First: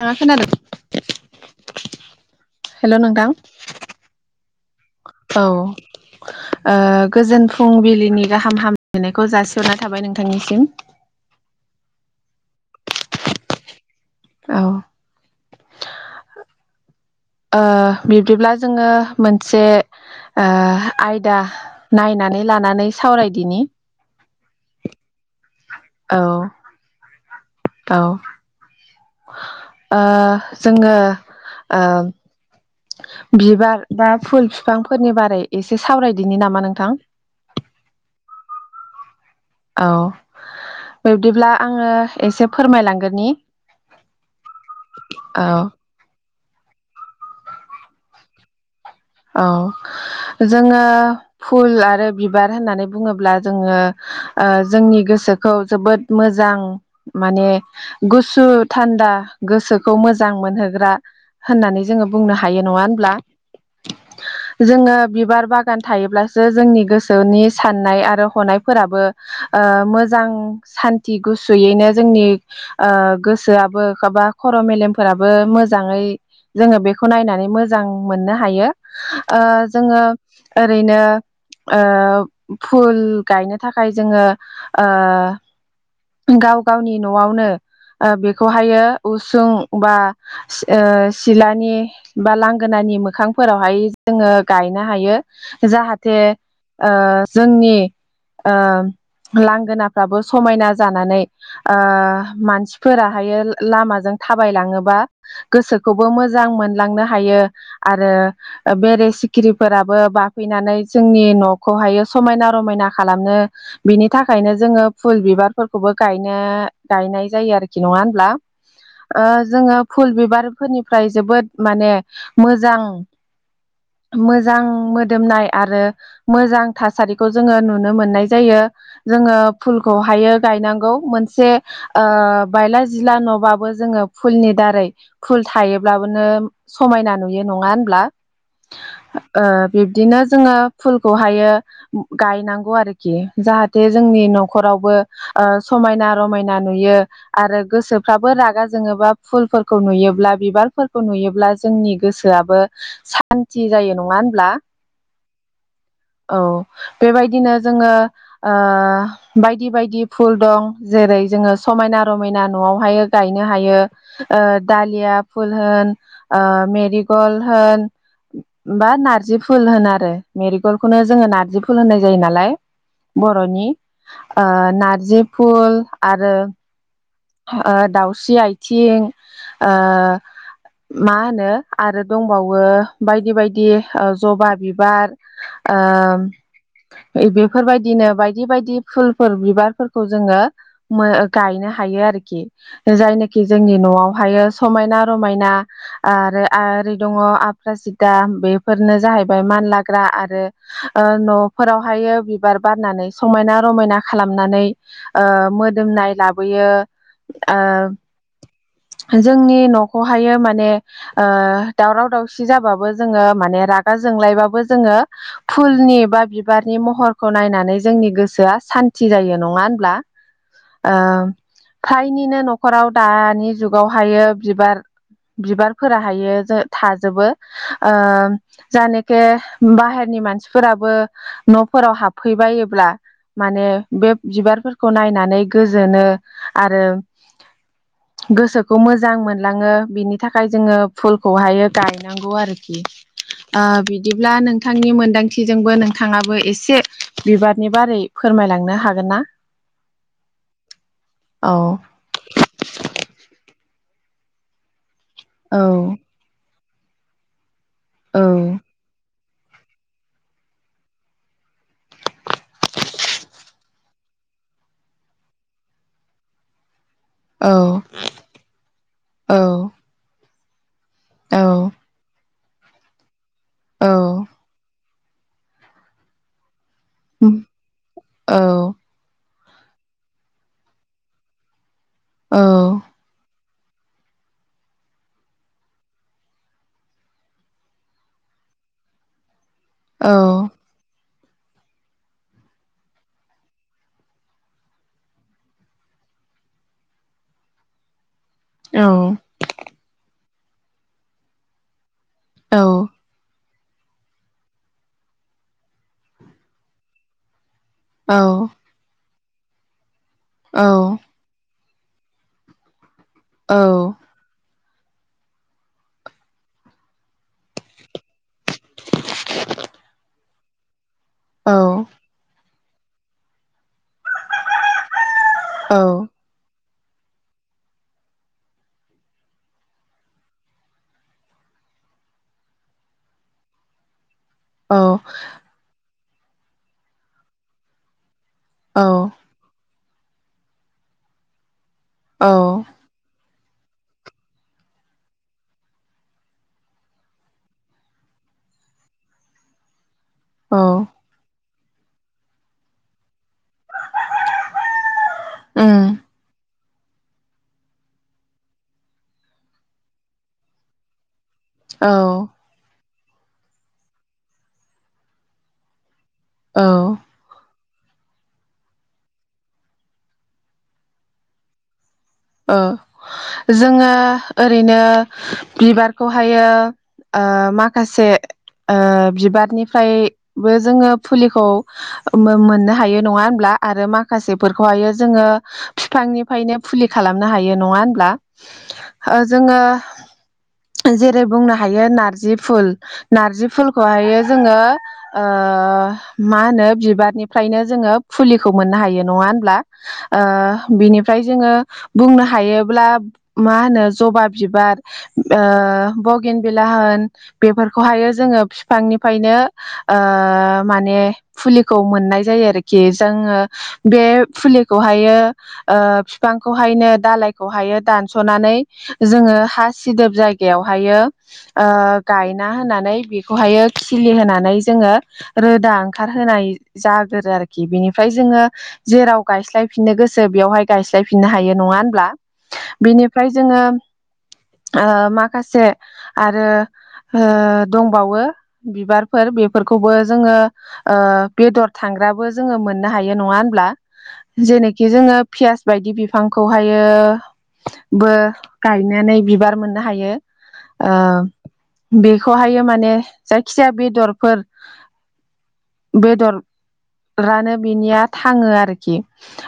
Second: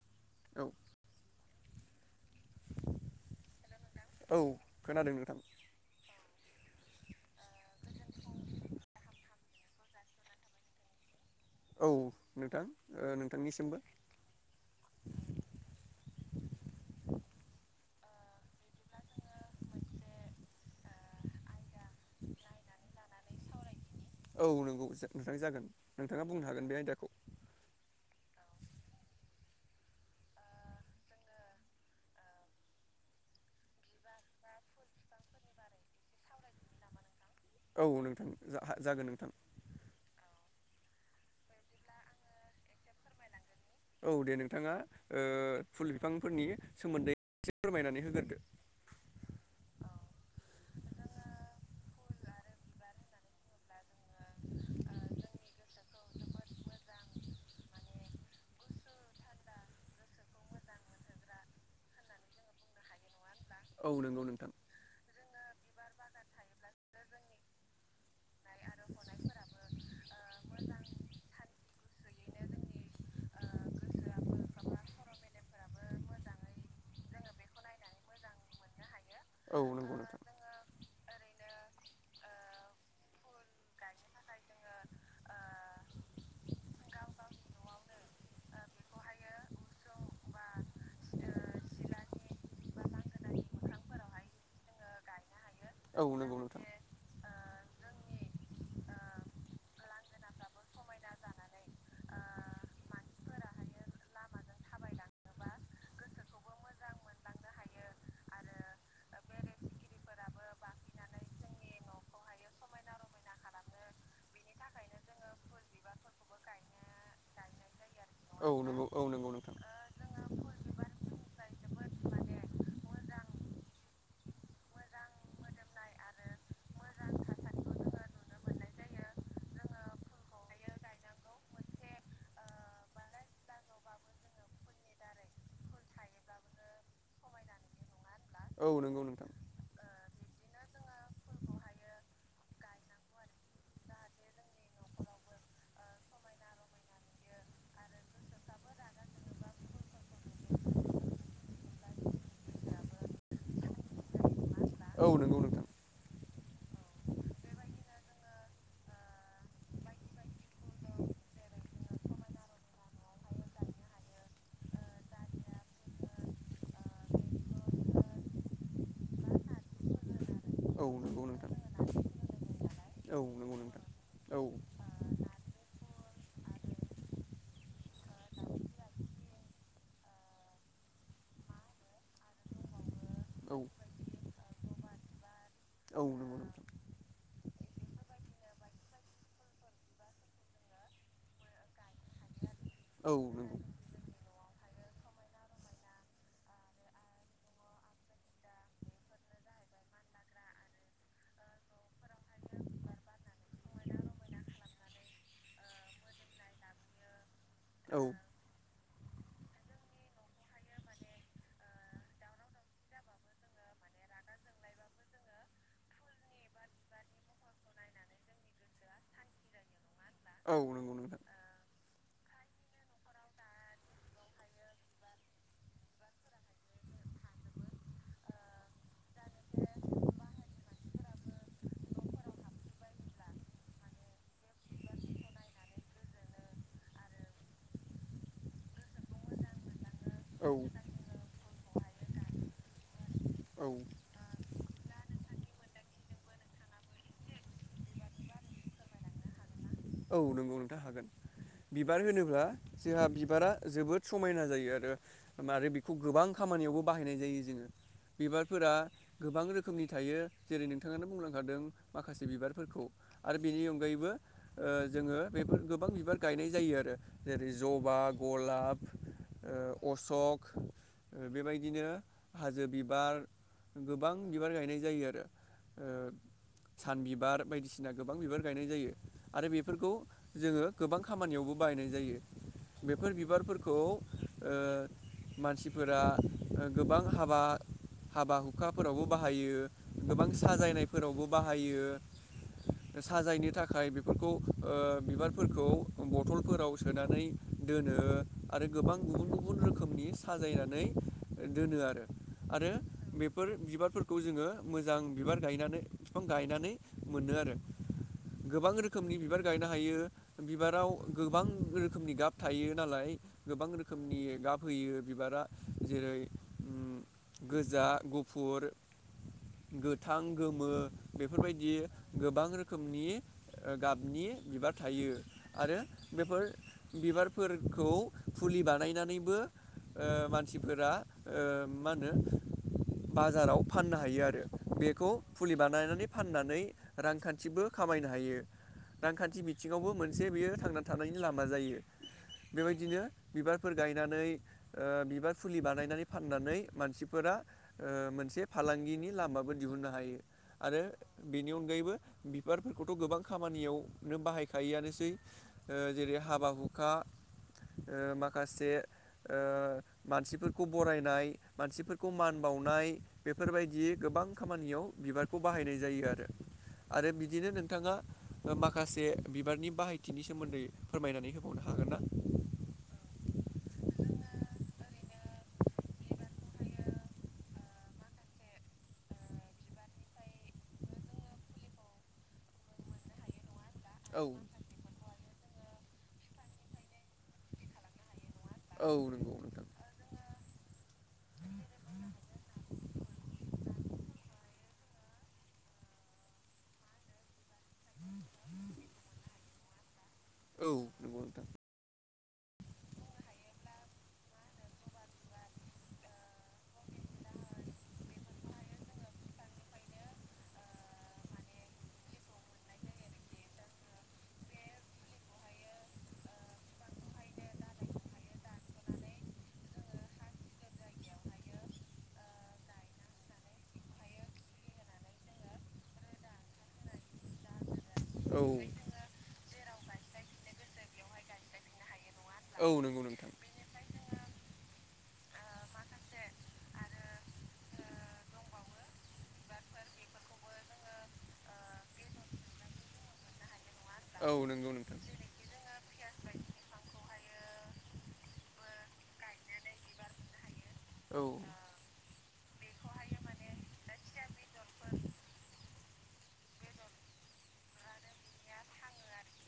नोंथाङा औ खोनादों हेलौ नोंथां। औ खोनादों नोंथां। औ ओ गोजोन फुंबिलिनि गाहाम हामलायनायखौ जासिहरनाय थाबाय नोंथांनिसिम। [inaudible] औ नोंथां ओ नोंथांनिसिमबो। औ। ओ बिब्दिब्ला जोङो मोनसे ओ आयदा नायनानै लानानै सावरायदिनि। औ नंगौ जो नोंथां जागोन औ नोंथाङा बुंनो हागोन बे आयदाखौ। औ ओ जोङो ओ बिबार बा फुल बिफांफोरनि बारै एसे सावरायदिनि नामा नोंथां? औ नोंथां हा जागोन नोंथां। औ बिब्दिब्ला आङो एसे फोरमायलांगोननि। औ दे नोंथाङा ओ फुल बिफांफोरनि सोमोनदै एसे फोरमायनानै होग्रोरदो। औ। जोङो फुल आरो बिबार होननानै बुङोब्ला जोङो ओ जोंनि गोस गोसोखौ जोबोद मोजां माने गुसु थान्दा गोसोखौ मोज मोजां मोनहोग्रा होननानै जोङो बुंनो हायो नङा होनब्ला? औ नंगौ नोंथां जोङो बिबार बागान थायोब्लासो जोंनि गोसोनि साननाय आरो हनायफोराबो ओ मोजां सान्थि गुसुयैनो जोंनि ओ गोसोआबो एबा खर' मेलेमफोराबो मोजाङै जोङो बेखौ नायनानै मोजां मोननो हायो ओ औ नंगौ जोङो नोंथां ओरैनो ओ फुल गायनो थाखाय जोङो ओ गाव गावनि न'आवनो ओ बेखौहायो उसुं बा ओ सिलानि बा लांगोनानि नि मोखांफोरावहाय जोङो गायनो हायो औ जाहाथे नंगौ नोंथां ओ जोंनि ओ लांगोना फ्राबो समायना जानानै ओ मानसिफोराहायो लामाजों थाबायलाङोबा गोसोखौबो मोजां मोनलांनो हायो आरो बेरे सिखिरिफोराबो बाफैनानै जोंनि न'खौहायो समायना रमायना खालामनो बिनि थाखायनो जोङो फुल बिबारफोरखौबो गायनो गायनाय जायो आरो खि नङा होनब्ला औ नंगौ औ ओ नंगौ नोंथां जोङो फुल बिबारफोरनिफ्राय जोबोद माने मोजां मोजां मोदोमनाय आरो मोजां थासारिखौ जोङो नुनो मोननाय जायो जोङो फुलखौहायो गायनांगौ मोनसे ओ बायला जिला न'बाबो जोङो फुलनि दारै फुल थायोब्लाबोनो समायना नुयो नङा होनब्ला ओ औ नंगौ नोंथां बिब्दिनो जोङो फुलखौहायो गायनांगौ आरोखि जाहाथे जोंनि न'खरावबो ओ समायना रमायना नुयो आरो गोसोफ्राबो रागा जोङोबा फुलफोरखौ नुयोब्ला बिबारफोरखौ नुयोब्ला जोंनि गोसोआबो सान्थि जायो नङा होनब्ला औ नंगौ नोंथां औ बेबायदिनो जोङो ओ बायदि बायदि फुल दं जेरै जेरै जोङो समायना रमायना न'आवहाय गायनो हायो ओ दालिया फुल होन ओ मेरिगल्ड होन बा नारजि फुल होन आरो औ मेरिगलडखौनो नंगौ जोङो नोंथां नारजि फुल होननाय जायो नालाय औ नंगौ बर'नि नोंथां औ ओ नारजि फुल आरो दाउस्रि आथिं ओ मा होनो आरो दंबावो बायदि औ बायदि ओ जबा बिबार ओ औ नंगौ नोंथां औ नंगौ एदि बेफोरबायदिनो बायदि बायदि फुलफोर बिबारफोरखौ जोङो गायनो हायो आरोखि औ नंगौ नोंथां जायनाखि जोंनि न'आवहायो समायना रमायना आरो आरो दं आफ्रासिदा बेफोरनो जाहैबाय मानलाग्रा आरो ओ न'फोरावहाय बिबार बारनानै समायना रमायना खालामनानै ओ मोदोमनाय लाबोयो ओ औ जोंनि न'खौहायो माने ओ दावराव दावसि जाबाबो जोङो माने रागा जोंलायबाबो जोङो फुलनि बा बिबारनि महरखौ नायनानै जोंनि गोसोआ सान्ति जायो नङा होनब्ला औ ओ फ्रायनिनो न'खराव दानि जुगावहायो बिबार बिबारफोरा हायो थाजोबो ओ जानाखे बाहेरनि मानसिफोराबो न' फोराव हाबफैबायोब्ला माने बे बिबारफोरखौ नायनानै गोजोनो आरो गोसोखौ मोजां मोनलाङो बिनि थाखाय जोङो फुलखौहायो गायनांगौ आरोखि बिदिब्ला नोंथांनि मोन दांथिजोंबो नोंथाङाबो एसे बिबारनि बारै फोरमायलांनो हागोन ना? औ नंगौ नोंथां हागोन औ बिबार होनोब्ला जोंहा बिबारा जोबोद समायना जायो आरो औ आरो बेखौ गोबां खामानियावबो बाहायनाय जायो जोङो औ बिबारफोरा गोबां रोखोमनि थायो जेरै नोंथाङानो बुंलांखादों माखासे बिबारफोरखौ आरो बेनि अनगायैबो ओ जोङो बेफोर गोबां बिबार गायनाय जायो आरो। औ जेरै जबा गलाब औ ओ अशक ओ औ बेबायदिनो हाजो बिबार गोबां बिबार गायनाय जायो आरो ओ सान बिबार बायदिसिना गोबां औ बिबार गायनाय जायो आरो बेफोरखौ जोङो गोबां खामानियावबो बाहायनाय जायो बेफोर बिबारफोर खौ ओ मानसिफोरा गोबां हाबा हाबा हुखाफोरावबो बाहायो। औ गोबां साजायनायफोरावबो बाहायो साजायनो थाखाय बे फोरखौ ओ बिबारफोरखौ बथलफोराव सोनानै दोनो आरो औ गोबां गुबुन गुबुन रोखोमनि साजायनानै दोनो आरो। आरो बे फोर बिबारफोरखौ जोङो मोजां बिबार गायनानै बिफां गायनानै मोनो आरो औ गोबां रोखोमनि बिबार गायनो हायो बिबाराव गोबां रोखोमनि गाब थायो नालाय गोबां रोखोमनि गाब फैयो बिबारा जेरै ओ गोजा गुफुर गोथां गोमो औ बेफोरबायदि गोबां रो खोमनि गाबनि बिबार थायो औ आरो बेफोर बिबारफोरखौ फुलि बानायनानैबो ओ मानसिफोरा ओ मा होनो बाजाराव फाननो हायो आरो। बेखौ औ फुलि बानायनानै फाननानै रांखान्थिबो खामायनो हायो। रांखान्थि बिथिङावबो मोनसे बेयो थांना थानायनि लामा जायो बेबायदिनो बिबारफोर गायनानै ओ बिबार फुलि बानायनानै फाननानै मानसिफोरा ओ मोनसे फालांगिनि लामाबो दिहुननो हायो। आरो बेनि अनगायैबो बिबारफोरखौथ' गोबां खामानियावनो बाहायखायोआनोसै जेरै हाबा हु खा ओ माखासे ओ मानसिफोरखौ बरायनाय उम औ मानसिफोरखौ मान बावनाय बेफोरबायदि गोबां खामानियाव बिबारखौ बाहायनाय जायो आरो। औ आरो बिदिनो नोंथाङा माखासे बिबारनि बाहायथिनि सोमोन्दै फोरमायनानै होबावनो हागोन ना? औ जोङो ओरैनो बिबारखौहायो ओ माखासे ओ बिबारनिफ्रायबो जोङो फुलिखौ मोननो हायो नङा होनब्ला? आरो औ माखासेफोरखौहायो जोङो बिफांनिफ्रायनो फुलि खालामनो हायो नङा होनब्ला? ओ नंगौ जोङो नोंथां जेरै बुंनो हायो नारजि फुल नारजि फुलखौहायो जोङो ओ मा होनो बिबारनिफ्रायनो जोङो फुलिखौ मोननो हायो नङा होनब्ला? औ ओ नंगौ बिनिफ्राय नोंथां जोङो बुंनो हायोब्ला मा होनो जबा बिबार ओ बगेनबिला होन बेफोरखौहाय जोङो बिफांनिफ्रायनो ओ माने फुलि खौ मोननाय जायो आरोखि जोङो बे फुलिखौहायो ओ फिफां खौहायनो दालायखौहायो दानस'नानै जोङो हा सिदोब जायगायावहायो ओ गायना होनानै बेखौहायो खिलि होनानै जोङो रोदा ओंखारहोनाय जागोरो आरोखि बिनि फ्राय औ जोङो जेराव गायस्लायफिननो गोसो बेवहाय गायस्लायफिननो हायो नङा होनब्ला? औ नंगौ बिनिफ्राय नोंथां जोङो ओ माखासे आरो ओ दंबावो बिबारफोर बेफोरखौबो जोङो ओ बेदर थां ग्राबो जोङो मोननो हायो नङा होनब्ला? औ नंगौ जेनेखि नोंथां जोङो फियाज बिदि बिफांखौहायो बो गायनानै बिबार मोननो हायो ओ औ बेखौहाय माने जायखिजाया बेदरफोर बेदरानो बिनिया थाङो आरोखि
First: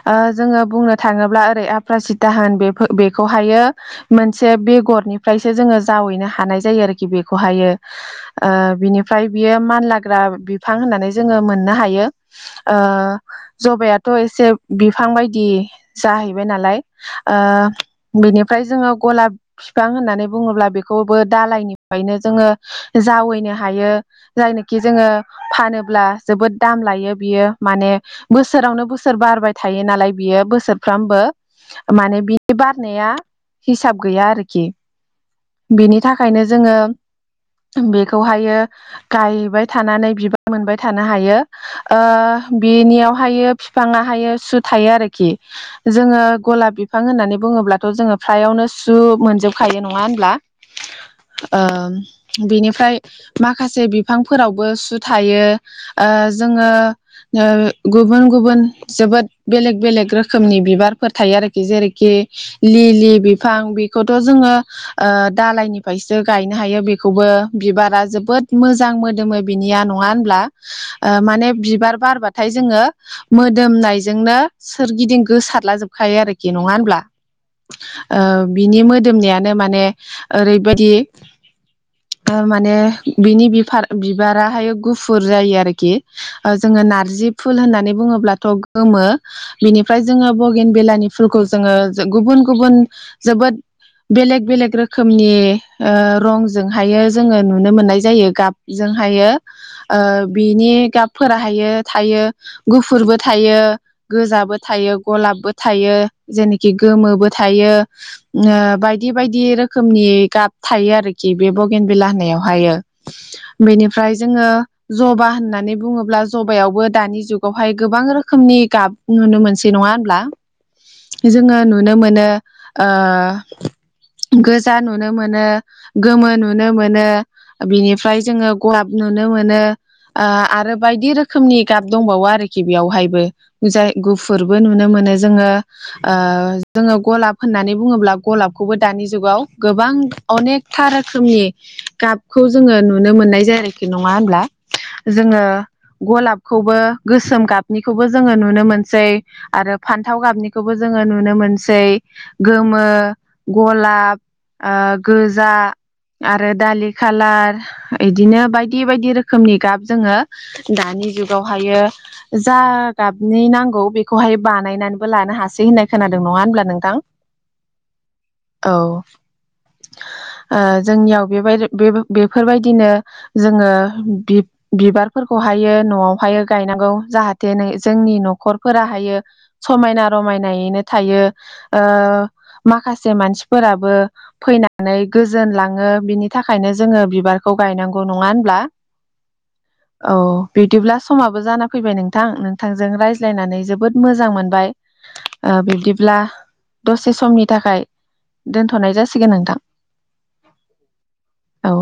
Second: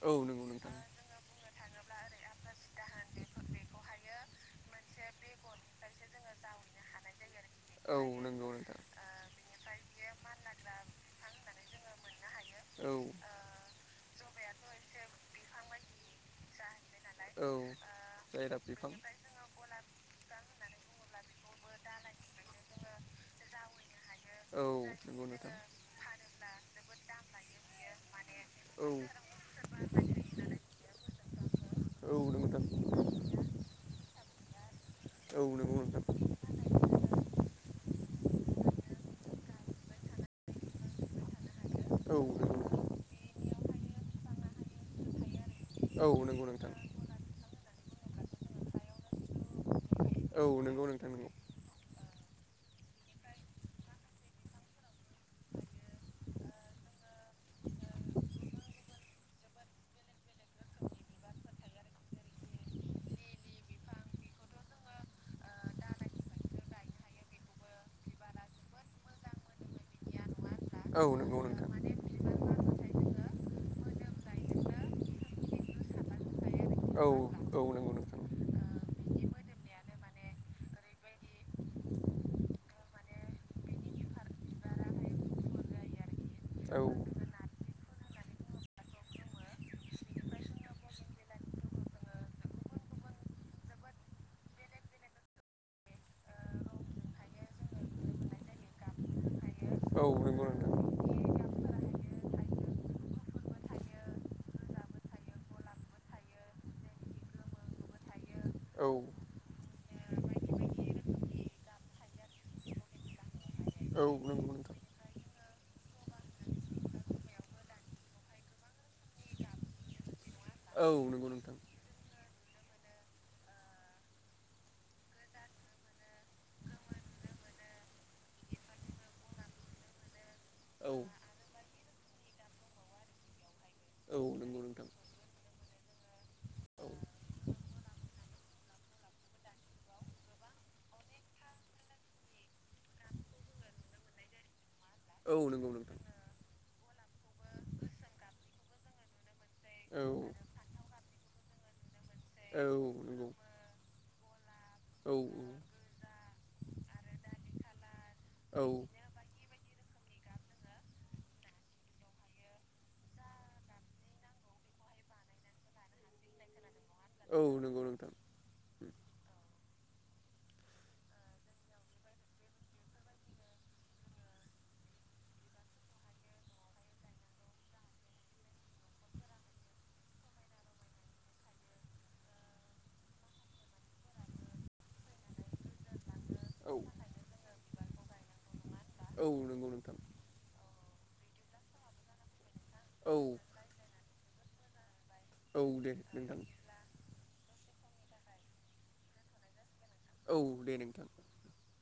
औ ओ नंगौ जोङो नोंथां। बुंनो थाङोब्ला ओरै आफ्रासिता होन बेफोर बेखौहायो जोङो मोनसे बेगरनिफ्रायसो जोङो जाव वायनो हानाय जायो आरो बेखौ हायो औ नंगौ नोंथां ओ फ्राय बियो मानलाग्रा बिफां होननानै जोङो मोननो हायो ओ औ जबायाथ' थ' एसे बिफां बायदि जाहैबाय नालाय औ ओ जायरा बेनिफ्राय बिफां जोङो गलाब बिफां होननानै बुङोब्ला बेखौबो दालायनिफ्रायनो जोङो जावैनो हायो औ जायनोखि जोङो नंगौ नोंथां फानोब्ला जोबोद दाम लायो बियो माने औ बोसोरावनो बोसोर बारबाय थायो नालाय बियो बियो बोसोरफ्रामबो औ माने नंगौ बिनि नोंथां बारनाया हिसाब गैया आरोखि औ नोंगौ नोंथां ओंखायनो जोङो बेखौहायो गायबाय थानानै बिबार मोनबाय थानो हायो ओ औ नंगौ बिनियावहायो बिफाङाहायो सु थायो आरोखि औ जोङो नंगौ नोंथां गलाब बिफां होननानै बुङोब्लाथ' जोङो फ्रायावनो सु मोनजोबखायो नङा होनब्ला औ नंगौ नोंथां नंगौ। ओम बिनिफ्राय माखासे बिफांफोरावबो सु थायो ओ जोङो नो गुबुन गुबुन जोबोद बेलेग- बेलेग रोखोमनि बिबारफोर थायो आरोखि जेरैखि लिलि बिफां बेखौथ' जोङो ओ दालायनिफ्रायसो गायनो हायो बेखौबो बिबारा जोबोद मोजां मोदोमो बिनि आन' नङा होनब्ला औ ओ नंगौ माने बिबार बारबाथाय जोङो नोंथां। मोदोमनायजों नो सोरगिदिं गोसारला जोबखायो आरोखि नङा औ होनब्ला नंगौ नोंथां बिनि मोदोमनायानो माने ओरैबायदि माने बिनि बिफार बिबाराहाय गुफुर जायो आरोखि ओ औ जोङो नारजि फुल होननानै नानै बुङोब्लाथ गोमो बेनिफ्राय जोङो बगेन बेलानि फुलखौ जोङो गुबुन गुबुन जोबोद बेलेग- बेलग रोखोम रोखोमनि ओ रंजोंहायो जोङो नुनो मोननाय जायो गाबजोंहायो ओ औ नंगौ नोंथां बिनि गाबफोरा थायो थायो गुफुरबो थायो गोजाबो थायो गलाबबो थायो जेनिखि गोमोबो थायो ओ औ बायदि बायदि रोखोम रोखोमनि गाब थायो आरोखि बे बगेन बिला होनावहायो औ बेनिफ्राय नंगौ जोङो नोंथां जबा होननाय होननानै बुङोब्ला जबायावबो दानि जुगावहाय गोबां रोखोमनि गाब नुनो मोनसै नङा होनब्ला औ नंगौ नोंथां जोङो नुनो मोनो ओ गोजा नुनो मोनो गोमो नुनो मोनो बिनिफ्राय जोङो गहाब नुनो मोनो ओ आरो औ बायदि रोखोमनि गाब दंबावो आरोखि बेयावहायबो जाय गुफुरबो नुनो मोनो जोङो ओ जोङो गलाब होननानै बुङोब्ला गलाबखौबो दानि जुग जुगाव गोबां अनेकथा रोखोमनि गाबखौ जोङो नुनो मोननाय जाय आरोखि नङा होमब्ला औ नंगौ नोंथां औ जोङो नंगौ गलाबखौ खौ गोसोम गाबनिखौबो जोङो नुनो मोनसै आरो नोंथां औ फान्थाव गाबनिखौबो जोङो नुनो मोन बसै औ गोमो नंगौ गला ब औ गोजा आरो दालि खालार इदिनो औ बायदि बायदि रोखोम रोखोमनि गाब जोङो दानि जुगावहायो जा गाबनि नांगौ बेखौहाय बानायनानैबो लानो हासै होननाय खोनादों नङा होनब्ला नोंथां औ नंगौ नोंथां औ ओ जोंनियाव बेबाय-बेफोरबायदिनो जोङो बि बिबारफोर- खौहायो न'आवहायो गायनांगौ जाहाथे नै जोंनि न'खरफोरा हायो समायना रमायना- यैनो थायो। ओ माखा- से मानसिफोराबो फैनानै गोजोन लाङो बिनि थाखायनो औ जोङो बिबारखौ गायनांगौ नङा होनब्ला? औ नोंगौ नोंथां। औ बिदिब्ला समाबो जाना फैबाय नोंथां नोंथांजों औ रायज्लायनानै जोबोद मोजां मोनबाय। ओ औ दे बिब्दिब्ला नोंथां दसे समनि थाखाय दोनथ'नाय जासिगोन नोंथां। औ दे नोंथां। औ